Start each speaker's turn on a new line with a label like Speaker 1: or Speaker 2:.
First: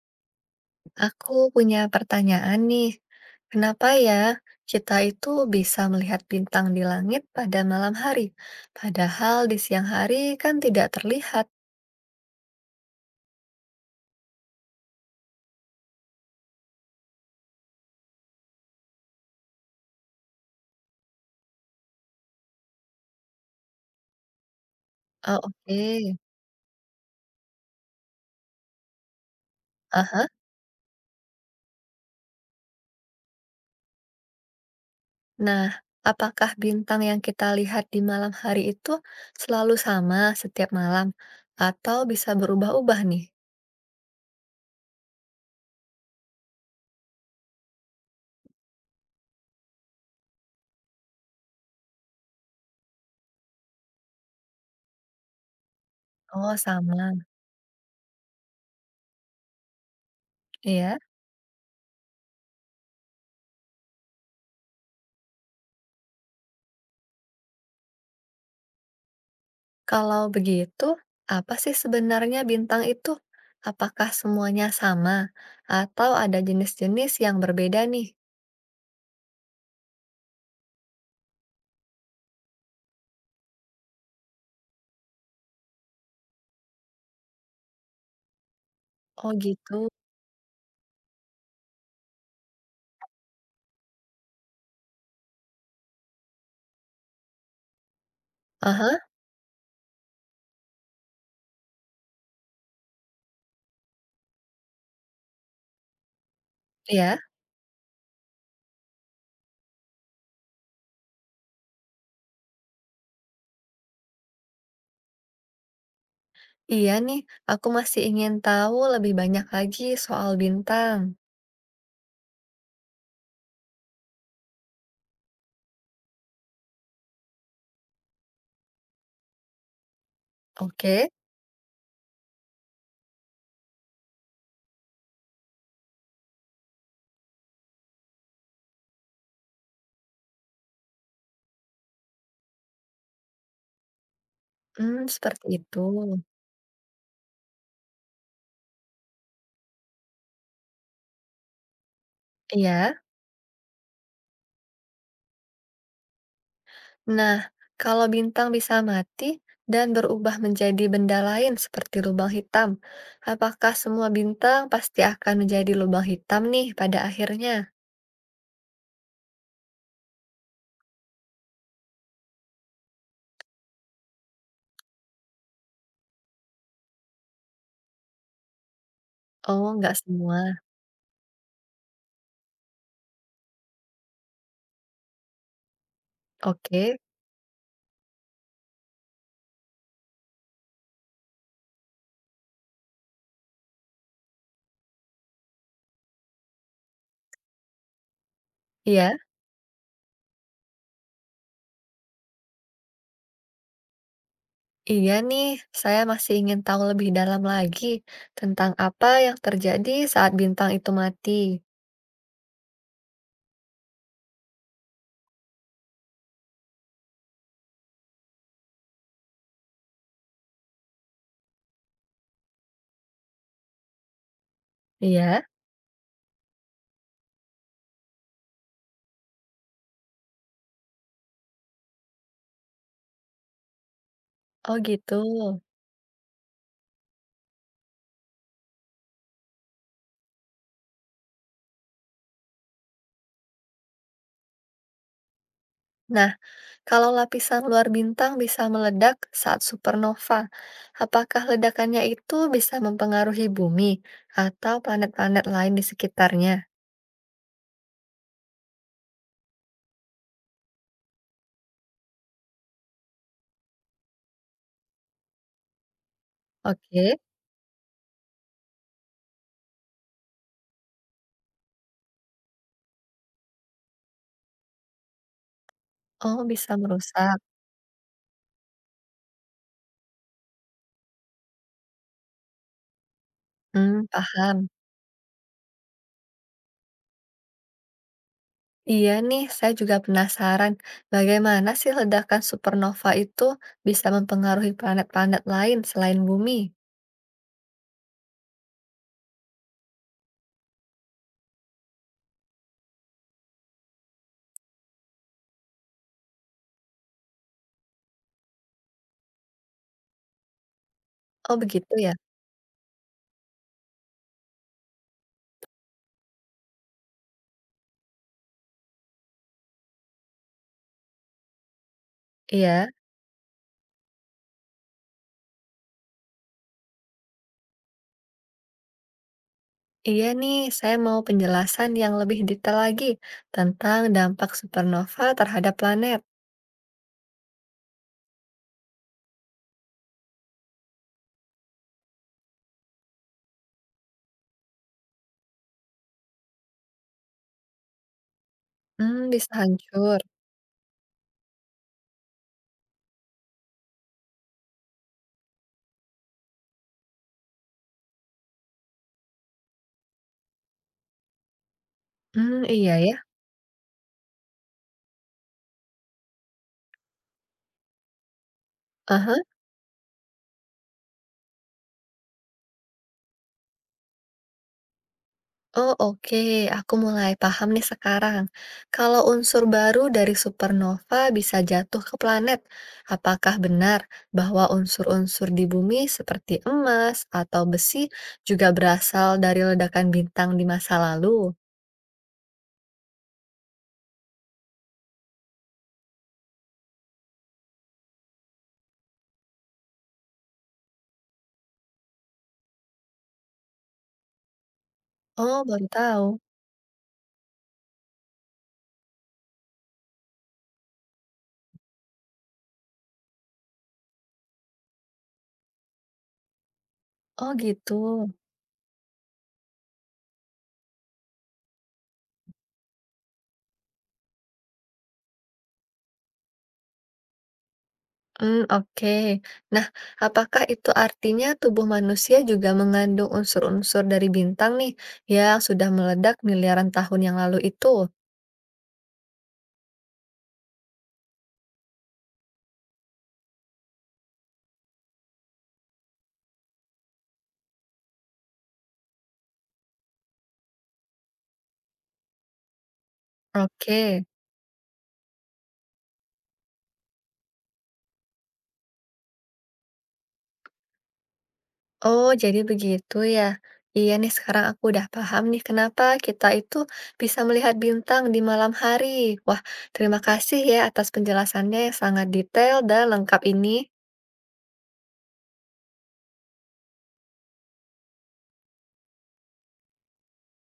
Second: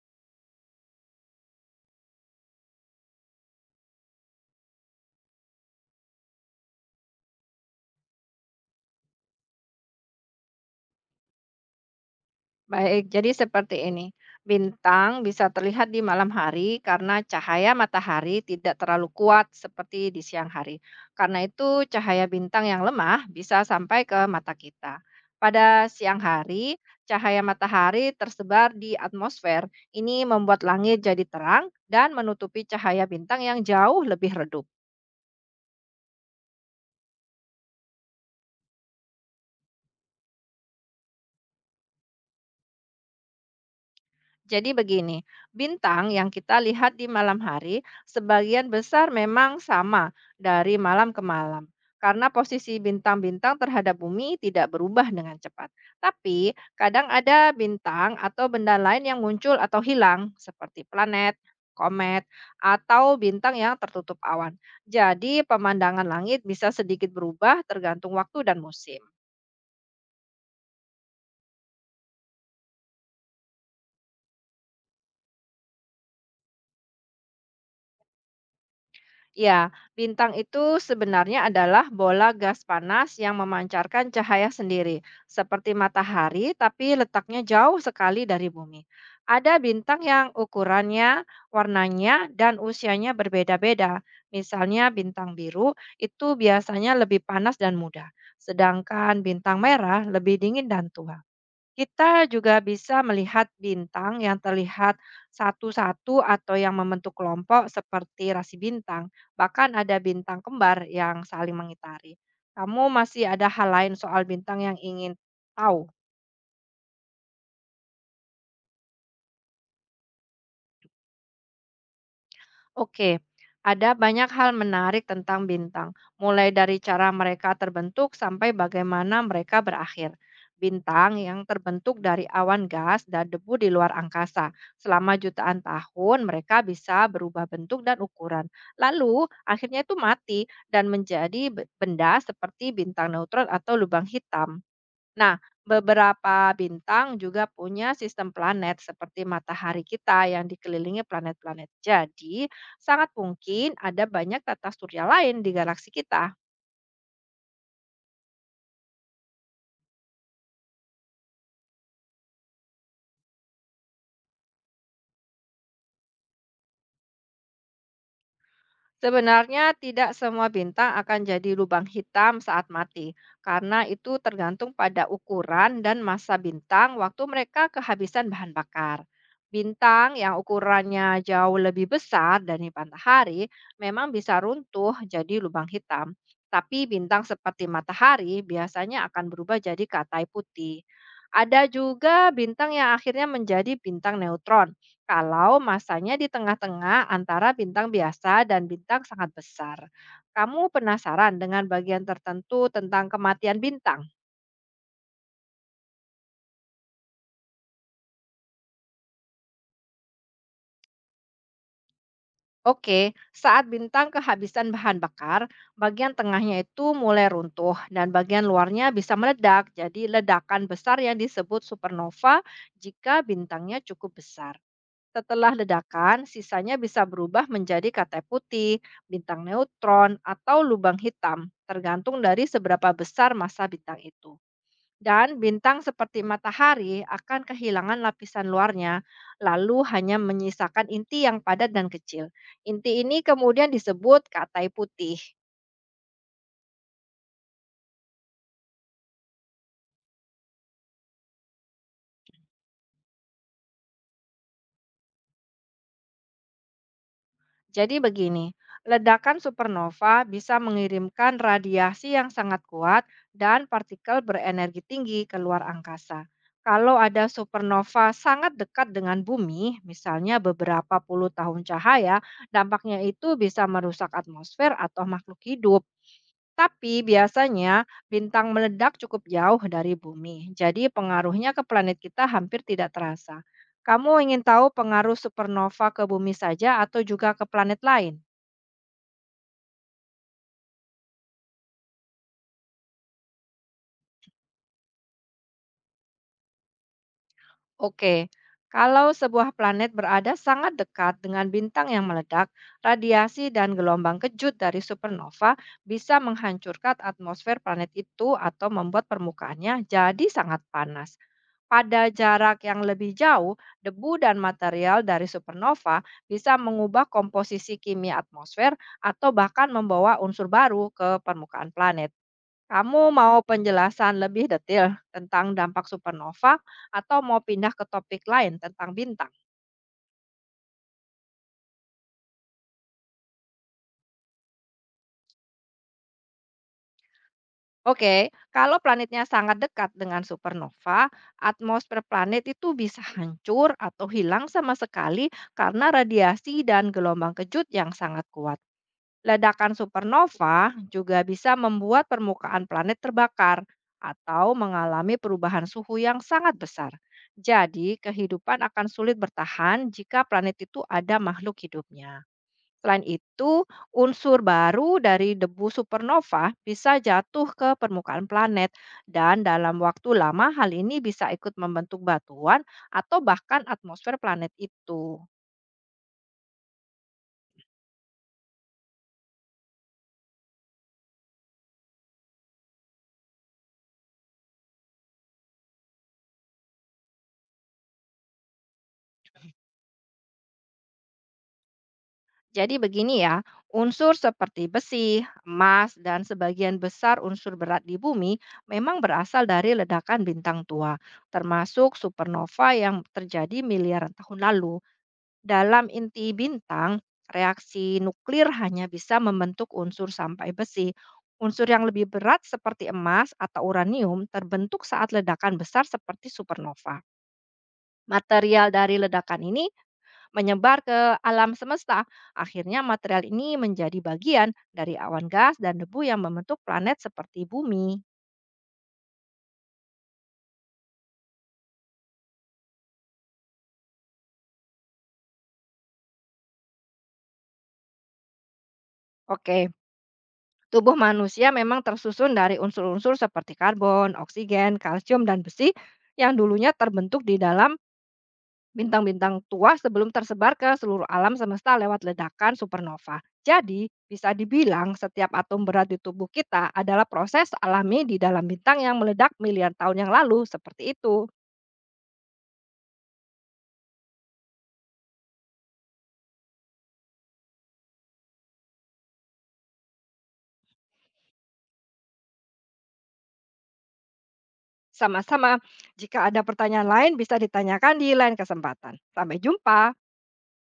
Speaker 1: Aku punya pertanyaan nih. Kenapa ya kita itu bisa melihat bintang di langit pada malam hari, padahal di siang hari kan tidak terlihat?
Speaker 2: Baik, jadi seperti ini. Bintang bisa terlihat di malam hari karena cahaya matahari tidak terlalu kuat seperti di siang hari. Karena itu, cahaya bintang yang lemah bisa sampai ke mata kita.
Speaker 1: Oh, oke.
Speaker 2: Pada siang hari, cahaya matahari tersebar di atmosfer. Ini
Speaker 1: Aha.
Speaker 2: membuat langit jadi terang dan menutupi cahaya bintang yang jauh lebih redup.
Speaker 1: Nah, apakah bintang yang kita lihat di malam hari itu selalu sama setiap malam atau bisa berubah-ubah nih?
Speaker 2: Jadi begini, bintang yang kita lihat di malam hari sebagian besar memang sama dari malam ke malam. Karena posisi bintang-bintang terhadap bumi tidak berubah dengan cepat. Tapi
Speaker 1: Oh,
Speaker 2: kadang
Speaker 1: sama.
Speaker 2: ada bintang atau benda lain yang muncul atau hilang seperti
Speaker 1: Iya.
Speaker 2: planet, komet, atau bintang yang tertutup awan. Jadi pemandangan langit bisa sedikit berubah tergantung waktu dan musim.
Speaker 1: Kalau begitu, apa sih sebenarnya bintang itu? Apakah semuanya sama? Atau ada jenis-jenis yang berbeda nih?
Speaker 2: Ya, bintang itu sebenarnya adalah bola gas panas yang memancarkan cahaya sendiri, seperti matahari, tapi letaknya jauh sekali dari bumi.
Speaker 1: Oh
Speaker 2: Ada
Speaker 1: gitu.
Speaker 2: bintang yang ukurannya, warnanya, dan usianya berbeda-beda. Misalnya, bintang biru itu biasanya lebih panas dan muda,
Speaker 1: Aha,
Speaker 2: sedangkan bintang merah lebih dingin dan tua. Kita juga bisa melihat bintang yang terlihat satu-satu atau yang membentuk
Speaker 1: ya.
Speaker 2: kelompok seperti rasi bintang. Bahkan ada bintang kembar yang saling mengitari. Kamu masih ada hal lain soal bintang yang ingin tahu?
Speaker 1: Iya nih, aku masih ingin tahu lebih banyak lagi soal bintang.
Speaker 2: Oke, ada banyak hal menarik tentang bintang, mulai dari cara mereka terbentuk sampai bagaimana mereka berakhir.
Speaker 1: Oke,
Speaker 2: Bintang yang terbentuk dari awan gas dan debu di luar angkasa. Selama jutaan tahun, mereka bisa berubah bentuk dan ukuran. Lalu, akhirnya itu mati dan menjadi benda seperti bintang neutron atau lubang hitam.
Speaker 1: hmm,
Speaker 2: Nah,
Speaker 1: seperti itu.
Speaker 2: beberapa bintang juga punya sistem planet seperti matahari kita yang dikelilingi planet-planet. Jadi,
Speaker 1: Iya.
Speaker 2: sangat mungkin ada banyak tata surya lain di galaksi kita.
Speaker 1: Nah, kalau bintang bisa mati dan berubah menjadi benda lain seperti lubang hitam, apakah semua bintang pasti akan menjadi lubang hitam nih pada akhirnya?
Speaker 2: Sebenarnya tidak semua bintang akan jadi lubang hitam saat mati, karena itu tergantung pada ukuran dan massa bintang waktu mereka kehabisan bahan bakar.
Speaker 1: Oh, nggak
Speaker 2: Bintang yang
Speaker 1: semua.
Speaker 2: ukurannya jauh lebih besar dari matahari memang bisa runtuh jadi lubang hitam. Tapi
Speaker 1: Oke.
Speaker 2: bintang seperti matahari biasanya akan berubah jadi katai putih. Ada juga bintang yang akhirnya menjadi bintang neutron kalau masanya di tengah-tengah antara bintang biasa dan bintang
Speaker 1: Iya.
Speaker 2: sangat besar. Kamu penasaran dengan bagian tertentu tentang kematian bintang?
Speaker 1: Iya nih, saya masih ingin tahu lebih dalam lagi tentang apa yang terjadi saat bintang itu mati.
Speaker 2: Oke, saat bintang kehabisan bahan bakar, bagian tengahnya itu mulai runtuh dan bagian luarnya bisa meledak. Jadi ledakan besar yang disebut supernova jika bintangnya cukup besar.
Speaker 1: Iya.
Speaker 2: Setelah ledakan, sisanya bisa berubah menjadi katai putih, bintang neutron, atau lubang hitam, tergantung dari seberapa besar massa bintang itu.
Speaker 1: Oh gitu.
Speaker 2: Dan bintang seperti matahari akan kehilangan lapisan luarnya, lalu hanya menyisakan inti yang padat dan kecil. Inti ini kemudian disebut katai putih.
Speaker 1: Nah, kalau lapisan luar bintang bisa meledak saat supernova, apakah ledakannya itu bisa mempengaruhi bumi atau planet-planet lain di sekitarnya?
Speaker 2: Jadi begini, ledakan supernova bisa mengirimkan radiasi yang sangat kuat dan partikel berenergi tinggi ke luar angkasa. Kalau
Speaker 1: Oke.
Speaker 2: ada supernova sangat dekat dengan bumi, misalnya beberapa puluh tahun cahaya, dampaknya itu bisa merusak atmosfer atau makhluk hidup.
Speaker 1: Oh, bisa
Speaker 2: Tapi
Speaker 1: merusak.
Speaker 2: biasanya bintang meledak cukup jauh dari bumi, jadi pengaruhnya ke planet kita hampir tidak terasa.
Speaker 1: Hmm,
Speaker 2: Kamu ingin tahu
Speaker 1: paham.
Speaker 2: pengaruh supernova ke bumi saja atau juga ke planet lain?
Speaker 1: Iya nih, saya juga penasaran bagaimana sih ledakan supernova itu bisa mempengaruhi planet-planet lain selain bumi?
Speaker 2: Oke, kalau sebuah planet berada sangat dekat dengan bintang yang meledak, radiasi dan gelombang kejut dari supernova bisa menghancurkan atmosfer planet itu atau membuat permukaannya jadi sangat panas.
Speaker 1: Oh begitu ya?
Speaker 2: Pada jarak yang lebih jauh, debu dan material dari supernova bisa mengubah komposisi kimia atmosfer atau bahkan membawa unsur baru ke permukaan planet.
Speaker 1: Iya.
Speaker 2: Kamu mau penjelasan lebih detail tentang dampak supernova atau mau pindah ke topik lain tentang bintang?
Speaker 1: Iya nih, saya mau penjelasan yang lebih detail lagi tentang dampak supernova terhadap planet.
Speaker 2: Oke, kalau planetnya sangat dekat dengan supernova, atmosfer planet itu bisa hancur atau hilang sama sekali karena radiasi dan gelombang kejut yang sangat kuat.
Speaker 1: Hmm, bisa
Speaker 2: Ledakan
Speaker 1: hancur.
Speaker 2: supernova juga bisa membuat permukaan planet terbakar atau mengalami perubahan suhu yang sangat besar. Jadi, kehidupan akan sulit bertahan jika planet itu ada makhluk hidupnya.
Speaker 1: Hmm, iya
Speaker 2: Selain
Speaker 1: ya.
Speaker 2: itu, unsur baru dari debu supernova bisa jatuh ke permukaan planet,
Speaker 1: Aha.
Speaker 2: dan dalam waktu lama, hal ini bisa ikut membentuk batuan atau bahkan atmosfer planet itu.
Speaker 1: Oh oke, aku mulai paham nih sekarang. Kalau unsur baru dari supernova bisa jatuh ke planet, apakah benar bahwa unsur-unsur di bumi seperti emas atau besi juga berasal dari ledakan bintang di masa lalu?
Speaker 2: Jadi begini ya, unsur seperti besi, emas, dan sebagian besar unsur berat di bumi memang berasal dari ledakan bintang tua, termasuk supernova yang terjadi miliaran tahun lalu.
Speaker 1: Oh,
Speaker 2: Dalam
Speaker 1: baru tahu.
Speaker 2: inti bintang, reaksi nuklir hanya bisa membentuk unsur sampai besi. Unsur yang lebih berat seperti emas atau uranium terbentuk saat ledakan besar seperti supernova.
Speaker 1: Oh gitu.
Speaker 2: Material dari ledakan ini menyebar ke alam semesta. Akhirnya material ini menjadi bagian dari awan gas dan debu yang membentuk planet seperti bumi.
Speaker 1: Hmm, oke. Nah, apakah itu artinya tubuh manusia juga mengandung unsur-unsur dari bintang nih yang sudah meledak miliaran tahun yang lalu itu?
Speaker 2: Oke, tubuh manusia memang tersusun dari unsur-unsur seperti karbon, oksigen, kalsium, dan besi yang dulunya terbentuk di dalam bintang-bintang tua sebelum tersebar ke seluruh alam semesta lewat ledakan supernova. Jadi,
Speaker 1: Oke.
Speaker 2: bisa dibilang setiap atom berat di tubuh kita adalah proses alami di dalam bintang yang meledak miliar tahun yang lalu, seperti itu.
Speaker 1: Oh, jadi begitu ya. Iya nih, sekarang aku udah paham nih kenapa kita itu bisa melihat bintang di malam hari. Wah, terima kasih ya atas penjelasannya yang sangat detail dan lengkap ini.
Speaker 2: Sama-sama. Jika ada pertanyaan lain bisa ditanyakan di lain kesempatan. Sampai jumpa.